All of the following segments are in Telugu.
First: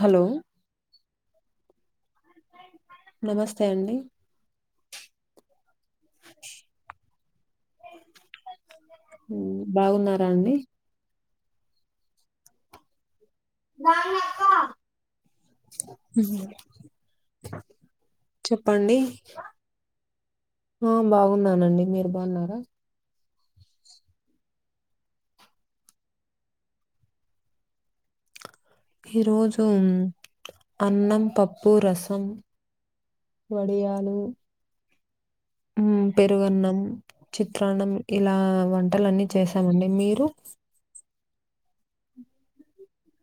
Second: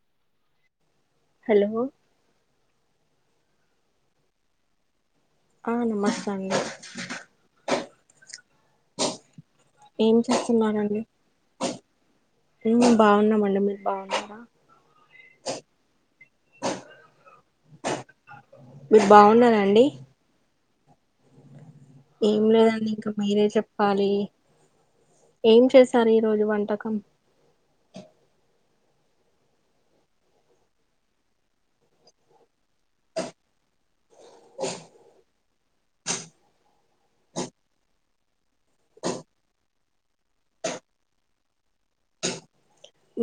హలో హలో నమస్తే అండి ఆ నమస్త అండి బా ఏం చేస్తున్నారండి మేం బావున్నామండి మీరు బావున్నారా హ్మ్. చెప్పండి. మీరు బాగునరాండి ఆ బాగున్నానండి మీరు ఏం బాగున్నారా? లేదండి ఇంకా మీరే చెప్పాలి ఏం చేశారు ఈ రోజు వంటకం ఈ రోజు అన్నం పప్పు రసం వడియాలు పెరుగన్నం చిత్రాన్నం ఇలా వంటలు అన్నీ చేసామండి మీరు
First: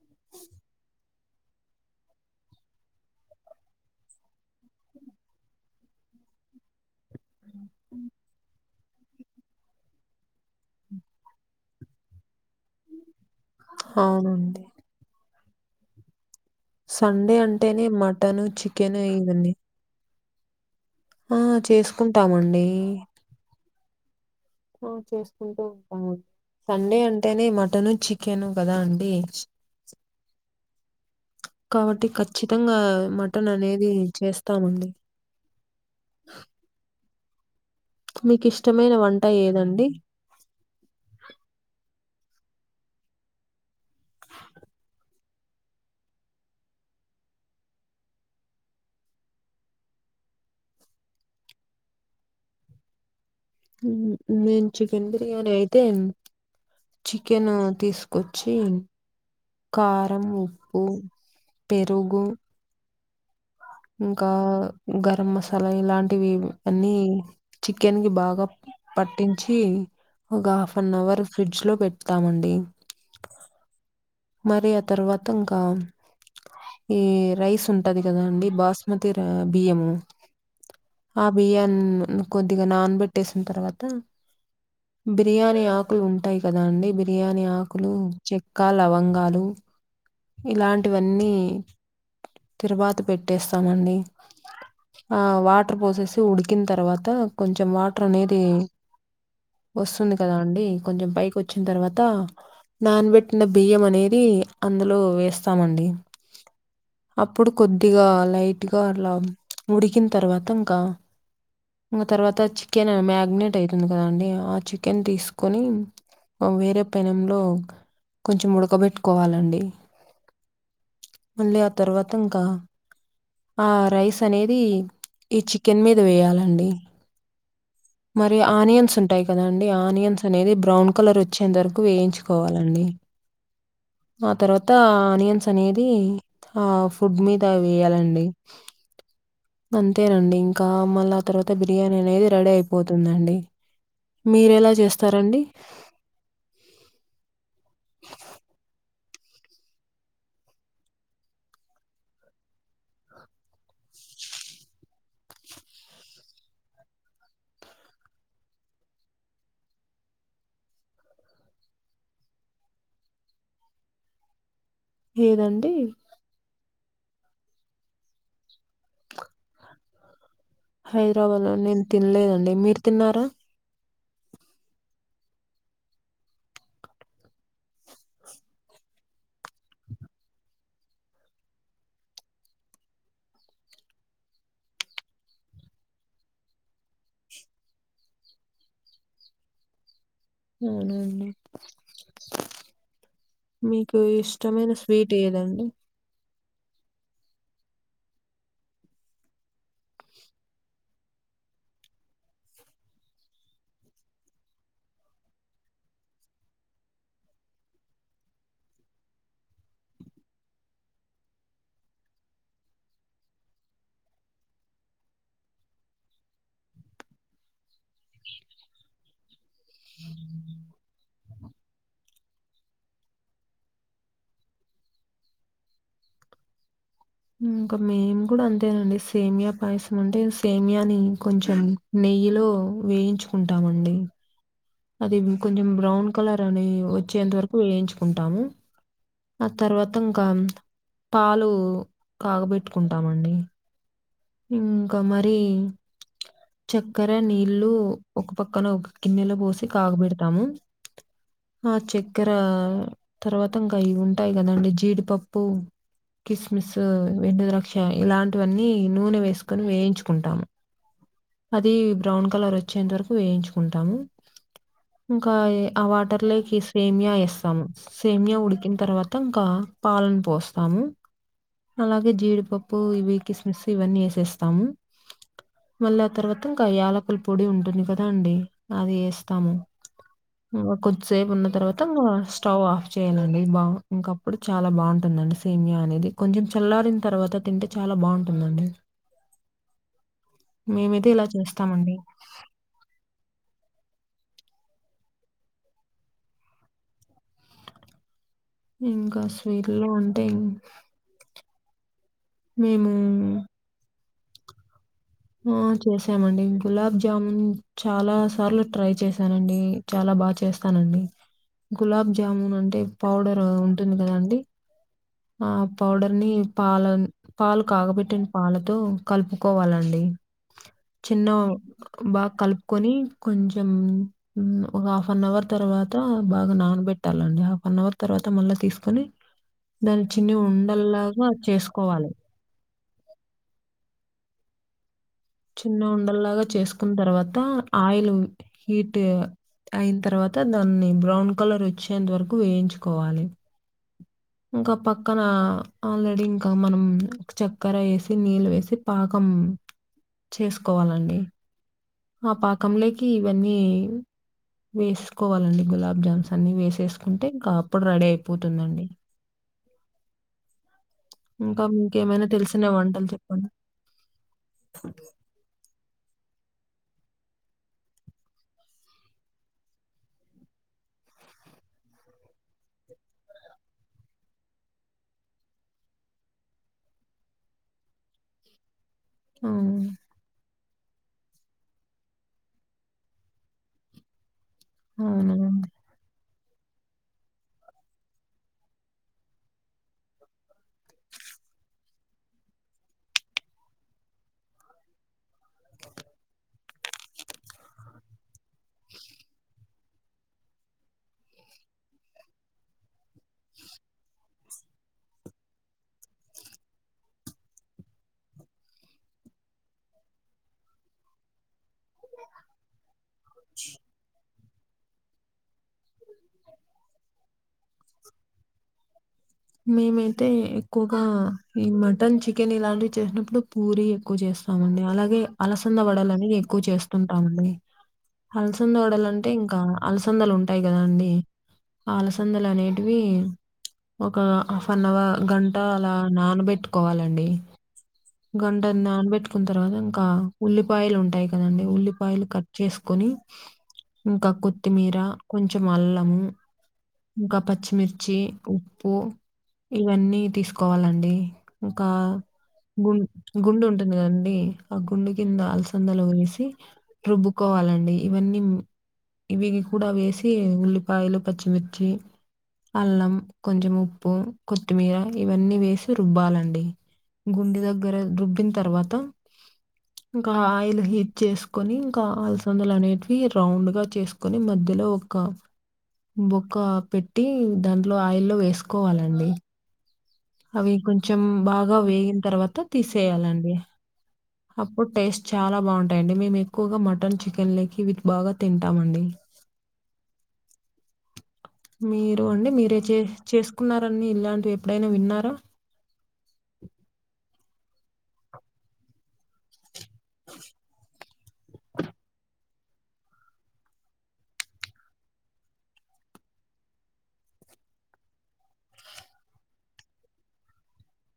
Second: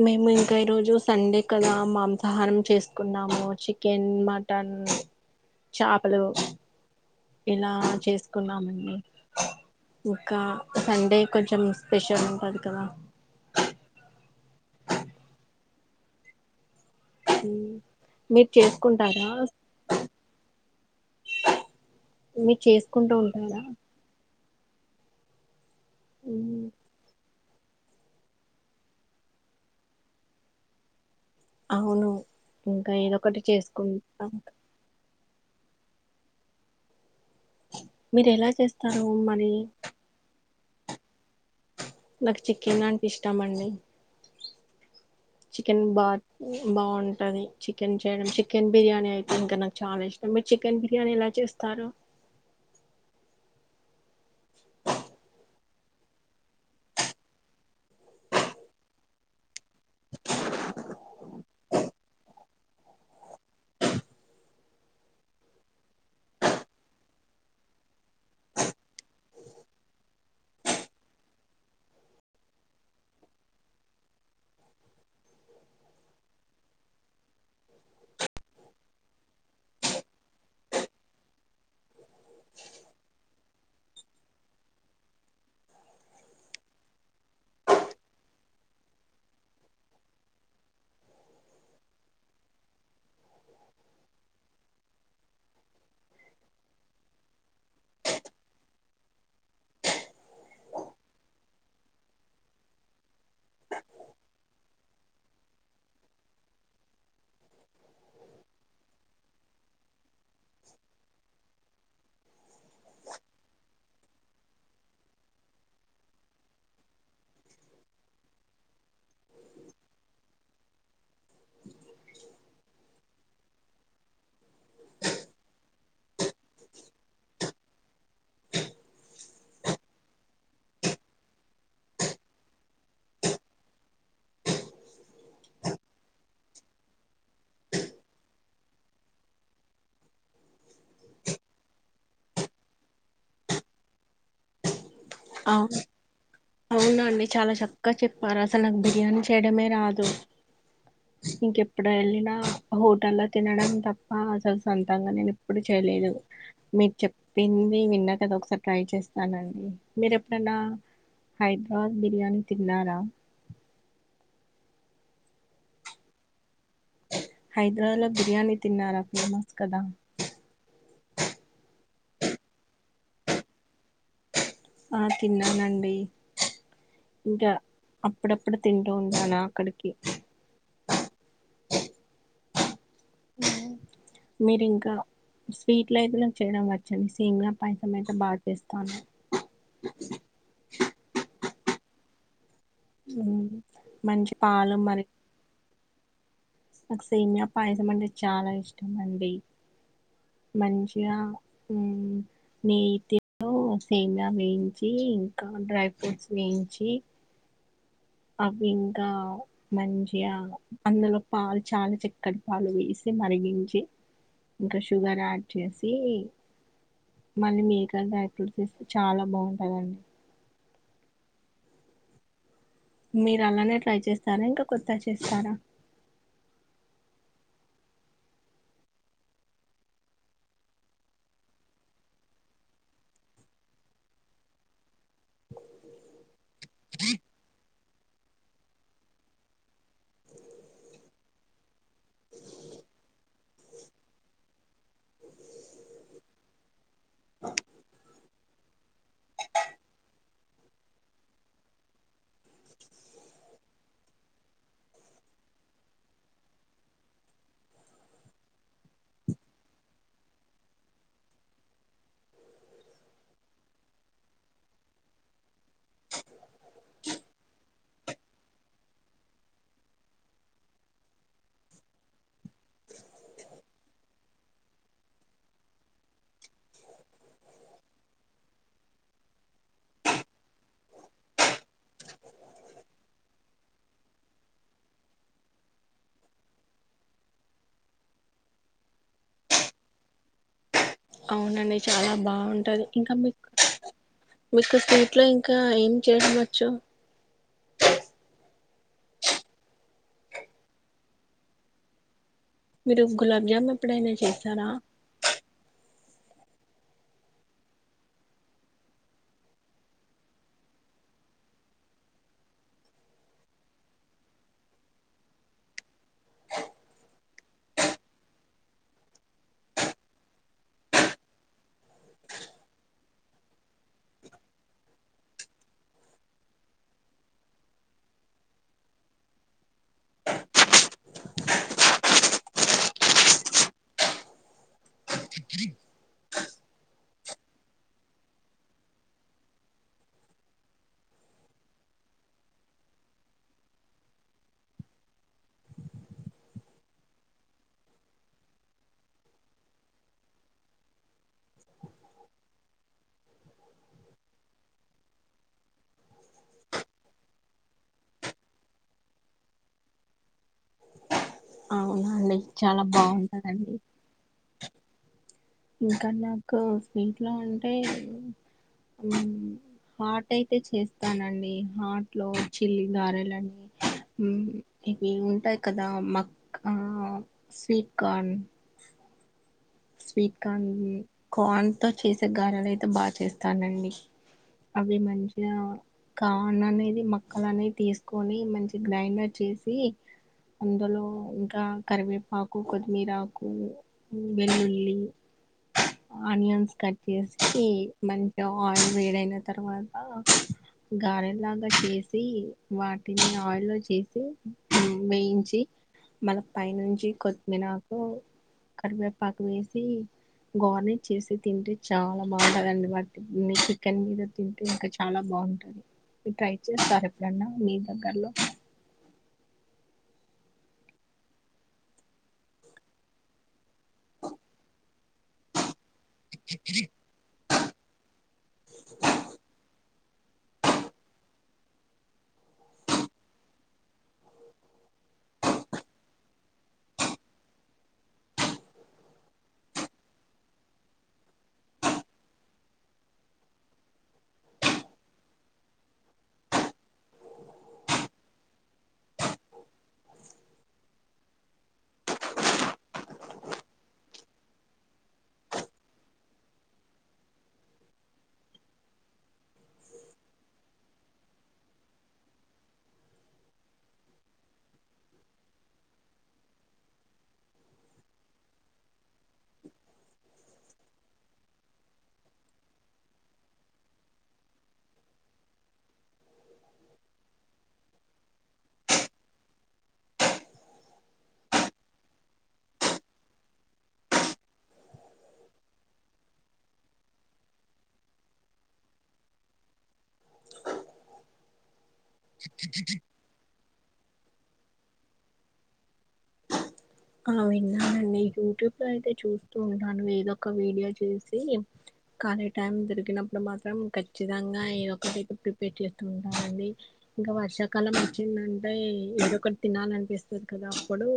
మేము ఇంకా ఈరోజు సండే కదా మాంసాహారం చేసుకున్నాము చికెన్ మ టన్ చేపలు ఇలా చేసుకున్నామండి ఇంకా సండే కొంచెం స్పెషల్ ఉంటది కదా అవునండి సండే ఉమ్ అంటేనే మటను మీరు చికెన్ చేసుకుంటారా ఇవన్నీ ఆ! మీరు చేసుకుంటామండి. చేసుకుంటూ ఉంటుందా చేసుకుంటూ ఉంటాము మ్మ్ సండే అంటేనే మటను చికెను కదా అండి కాబట్టి అవును ఖచ్చితంగా ఇంకా ఏదొకటి మటన్ అనేది చేసుకుంటాం చేస్తామండి మీరు ఎలా మీకిష్టమైన చేస్తారు వంట మరి ఏదండి? నాకు చికెన్ అంటే ఇష్టమండి చికెన్ బాత్ బాగుంటది చికెన్ చేయడం చికెన్ బిర్యానీ అయితే ఇంక నాకు చాలా ఇష్టం మీరు చికెన్ బిర్యానీ ఎలా చేస్తారు నేను చికెన్ బిర్యానీ అయితే చికెన్ తీసుకొచ్చి కారం ఉప్పు పెరుగు ఇంకా గరం మసాలా ఇలాంటివి అన్నీ చికెన్ కి బాగా పట్టించి ఒక హాఫ్ యన్ అవర్ ఫ్రిడ్జ్ లో పెడతామండి. మరి ఆ తర్వాత ఇంకా ఈ రైస్ ఉంటది కదా అండి బాస్మతి బియ్యము ఆ బియ్యాన్ని కొద్దిగా నానబెట్టేసిన తర్వాత బిర్యానీ ఆకులు ఉంటాయి కదా అండి బిర్యానీ ఆకులు చెక్క, లవం గాలు ఇలాంటివన్నీ తిరవాత పెట్టేస్తామండి. ఆ వాటర్ పోసేసి ఉడికిన తర్వాత కొంచెం వాటర్ అనేది వస్తుంది కదా అండి కొంచెం పైకి వచ్చిన తర్వాత నానబెట్టిన పెట్టిన బియ్యం అనేది అందులో వేస్తామండి. అప్పుడు కొద్దిగా లైట్గా అలా ఉడికిన తర్వాత ఇంకా ఇంకా తర్వాత చికెన్ మ్యాగినేట్ అవుతుంది కదండి ఆ చికెన్ తీసుకొని వేరే పెనంలో కొంచెం ఉడకబెట్టుకోవాలండి. మళ్ళీ ఆ తర్వాత ఇంకా ఆ రైస్ అనేది ఈ చి కెన్ మీద వేయాలండి. మరి ఆనియన్స్ ఉంటాయి కదాండి ఆనియన్స్ అనేది బ్రౌన్ కలర్ వచ్చే వరకు వేయించుకోవాలండి. ఆ తర్వాత అనియన్స్ అనేది ఆ ఫుడ్ మీద వేయాలండి. అంతేనండి ఇంకా మళ్ళీ ఆ తర్వాత బిర్యానీ అనేది రెడీ అయిపోతుందిండి. మీరేలా చేస్తారండి? అవునా అండి చాలా చక్కగా చెప్పారు. అసలు నాకు బిర్యానీ చేయడమే రాదు. ఇంకెప్పుడు వెళ్ళినా హోటల్లో తినడం తప్ప, అసలు సొంతంగా నేను ఎప్పుడు చేయలేదు. మీరు చెప్పింది విన్నా కదా ఒకసారి ట్రై చేస్తానండి. మీరు ఎప్పుడైనా హైదరాబాద్ బిర్యానీ తిన్నారా? ఏదండి? హైదరాబాద్ లో బిర్యానీ తిన్నారా ఫేమస్ కదా. హైదరాబాద్ లో నేను తినలేదండి మీరు తిన్నారా? ఆ తిన్నానండి. ఇంకా అప్పుడప్పుడు తింటూ ఉంటాను అక్కడికి మీరి ఇంకా స్వీట్లు అయితే చేయడం వచ్చండి. సీమ్ల పాయసం అయితే బాగా చేస్తాను. అవునా ఉమ్, మీకు మంచి ఇష్టమైన పాలు మరి స్వీట్ ఏదండి? నాకు సేమ్యా పాయసం అంటే చాలా ఇష్టం అండి. మంచిగా నేతితో సేమ్యా వేయించి, ఇంకా డ్రై ఫ్రూట్స్ వేయించి అవి ఇంకా మంచిగా అందులో పాలు చాలా చక్కటి పాలు వేసి మరిగించి ఇంకా షుగర్ యాడ్ చేసి మళ్ళీ మీరు యాడ్ చేస్తే చాలా బాగుంటుందండి. మీరు అలానే ట్రై చేస్తారా ఇంకా కొత్తగా చేస్తారా? ఇంకా మేము కూడా అంతేనండి సేమియా పాయసం అంటే సేమియాని కొంచెం నెయ్యిలో వేయించుకుంటామండి అది కొంచెం బ్రౌన్ కలర్ అని వచ్చేంత వరకు వేయించుకుంటాము ఆ తర్వాత ఇంకా పాలు కాగబెట్టుకుంటామండి ఇంకా మరి చక్కెర నీళ్లు ఒక పక్కన ఒక గిన్నెలో పోసి కాగబెడతాము ఆ చక్కెర తర్వాత ఇంకా అవి ఉంటాయి కదండి జీడిపప్పు కిస్మిస్ వెండు ద్రాక్ష ఇలాంటివన్నీ నూనె వేసుకొని వేయించుకుంటాము అది బ్రౌన్ కలర్ వచ్చేంత వరకు వేయించుకుంటాము ఇంకా ఆ వాటర్ లోకి ఈ సేమియా ఏస్తాము సేమ్య ఉడికిన తర్వాత ఇంకా పాలను పోస్తాము అలాగే జీడిపప్పు ఇవి కిస్మిస్ ఇవన్నీ వేసేస్తాము మళ్ళీ ఆ తర్వాత ఇంకా యాలకుల పొడి ఉంటుంది కదా అండి అది వేస్తాము ఇంకా కొద్దిసేపు ఉన్న తర్వాత ఇంకా స్టవ్ ఆఫ్ చేయాలండి బా ఇంకా ఇప్పుడు చాలా బాగుంటుందండి సైమ్యా అనేది కొంచెం చల్లారిన తర్వాత తింటే చాలా బాగుంటుందండి మేమైతే ఇలా అవునండి చేస్తామండి. చాలా బాగుంటది ఇంకా మీ మీకా సీట్లో ఇంకా ఏం చేయడం వచ్చు ఇంకా స్వీల్ లో అంటే ఏం మీరు గులాబ్ జాము ఎప్పుడైనా చేస్తారా ఆ చేసామండి గులాబ్ జామున్ చాలా సార్లు ట్రై చేశానండి చాలా బాగా చేస్తానండి గులాబ్ జాముూన్ అంటే పౌడర్ ఉంటుంది కదాండి ఆ పౌడర్ ని పాలన్ పాలు కాగబెట్టిన పాలతో కలుపుకోవాలండి చిన్న బాగా కలుపుకొని కొంచెం ఊ ఒక హాఫ్ అన్ అవర్ తర్వాత బాగా నానబెట్టాలండి హాఫ్ అన్ అవర్ తర్వాత మళ్ళా తీసుకొని దాని చిన్న ఉండల్లాగా చేసుకోవాలి చిన్న ఉండల్లాగా చేసుకున్న తర్వాత ఆయిల్ హీట్ అయిన తర్వాత దాన్ని బ్రౌన్ కలర్ వచ్చేంత వరకు వేయించుకోవాలి ఇంకా పక్కన ఆల్రెడీ ఇంకా మనం చక్కర వేసి నీళ్ళు వేసి పాకం చేసుకోవాలండి ఆ పాకం లేకి ఇవన్నీ వేసుకోవాలండి గులాబ్ జామ్స్ అన్ని వేసేసుకుంటే ఇంకా అప్పుడు రెడీ అయిపోతుందండి ఇంకా మీకేమైనా అవునండి తెలిసిన చాలా వంటలు చెప్పండి బాగుంటదండి ఇంకా నాకు స్వీట్ లో అంటే ఉం హాట్ అయితే చేస్తానండి హార్ట్ లో చిల్లి గారెలని ఇవి ఉంటాయి కదా మక్క స్వీట్ కార్న్ ఆవును స్వీట్ కాన్ వి కన్ తో చేసే గారాలు అయితే బాగా చేస్తానండి అవి అవునండి మంచిగా కాన్ అనేది మక్కల అనేది తీసుకొని మంచి గ్రైండర్ చేసి అందులో ఇంకా కరివేపాకు కొత్తిమీరాకు వెెల్లుల్లి ఓ ఆనియన్స్ కట్ చేసి మంచిగా ఆయిల్ వేడ్ అయిన తర్వాత గారెల్లాగా చేసి వాటిని ఆయిల్లో చేసి వేయించి మన పై నుంచి కొత్తిమినకు కరివేపాకు వేసి గోర్నెట్ చేసి తింటే చాలా బాగుంటందిండి వాటి చికెన్ మీద తింటే ఇంకా చాలా బాగుంటంది మీ ట్రై చేస్తారు ఎప్పుడన్నా మీ దగ్గర్లో మేమైతే ఎక్కువగా ఈ మటన్ చికెన్ ఇలాంటివి చేసినప్పుడు పూరి ఎక్కువ చేస్తాం స్తామండి అలాగే అలసంద వడలు అనేవి ఎక్కువ చేస్తుంటామండి అలసందోడాలంటే ఇంకా అలసందలు ఉంటాయి కదా అండి ఆలసందలు అనేటివి ఒక హాఫ్ అన్ అవర్ గంట అలా నానబెట్టుకోవాలండి గంటన్ని నానబెట్టుకున్న తర్వాత ఇంకా ఉల్లిపాయలు ఉంటాయి కదండి ఉల్లిపాయలు కట్ చేసుకొని ఇంకా కొత్తిమీర కొంచెం అల్లము ఇంకా పచ్చిమిర్చి ఉప్పు ఇవన్నీ తీసుకోవాలండి ఇంకా గుం గుండు ఉంటుంది కదండీ ఆ గుండు కింద అలసందలు వేసి రుబ్బుకోవాలండి ఇవన్నీ ఇవి కూడా వేసి ఉల్లిపాయలు పచ్చిమిర్చి అల్లం కొంచెం ఉప్పు కొత్తిమీర ఇవన్నీ వేసి రుబ్బాలండి గుండె దగ్గర రుబ్బిన తర్వాత ఇంకా ఆయిల్ హీట్ చేసుకని ఇంకా అలసందలు అనేటివి రౌండ్ గా చేసుకు కుని మధ్యలో ఒక బొక్క పెట్టి దాంట్లో ఆయిల్లో వేసుకోవాలండి అవి కొంచెం బాగా వేగిన తర్వాత తీసేయాలండి అప్పుడు టేస్ట్ చాలా బాగుంటాయిండి మేము ఎక్కువగా మటన్ చికెన్ లేకి విత్ బాగా తింటామ అండి మీరు అండి మీరే చే చేసుకున్నారని ఇలాంటివి ఎప్పుడైనా విన్నరా ర్ అవు విన్నాండి యూట్యూబ్ లో అయితే చూస్త ఉన్నాను ఏదో ఒక వీడియో చూసి కలెక్ట్ టైం దొరికినప్పుడు మాత్రం ఖచ్చితంగా ఏదొ ఒకటికి ప్రిపేర్ చేస్తూ ఉంటామండి ఇంకా వర్షాకాలం వచ్చిందంటే ఏదో ఒకటి తినాలనిపిస్తుంది కదా అప్పుడు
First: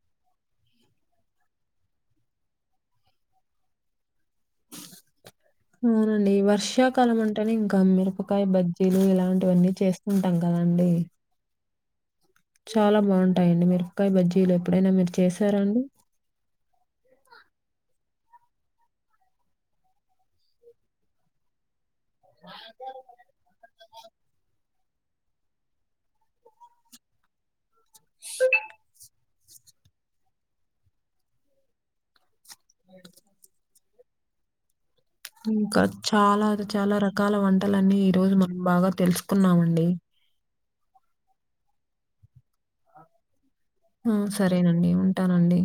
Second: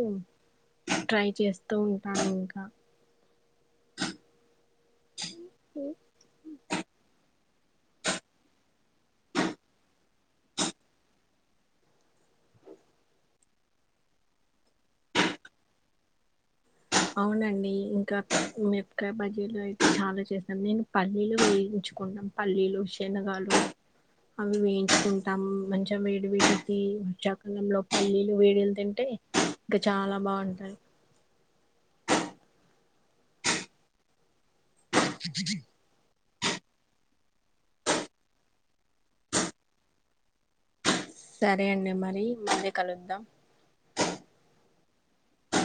ట్రై చేస్తూ ఉంటాను ఇంకా అవునండి వర్షాకాలం అంటేనే ఇంకా మిరపకాయ బజ్జీలు ఇలాంటివన్నీ చేస్తుంటాం కదండి చాలా బాగుంటాయిడి మీరపకాయ బజ్జీలు ఎప్పుడైనా మీరు చేశారండి అవునండి ఇంకా మెపకాయ బజీలో అయితే చాలా చేస్తాను నేను పల్లీలు వేయించు కున్నాం పల్లీలు శనగాలు అవి వేయించుకుంటాం మంచిగా వేడి వేడికి వచ్చ్యాకన్నంలో పళ్ల్లీలు వేడలు తింటే ఇంకా చాలా బాగుంటాయి అ ఇంకా చాలా చాలా రకాల వంటలన్నీ ఈ రోజు మనం బాగా తెలుసుకున్నామండి సరే అండి మరి మళ్ళ కలుద్దాం ఆ సరేనండి ఉంటానండి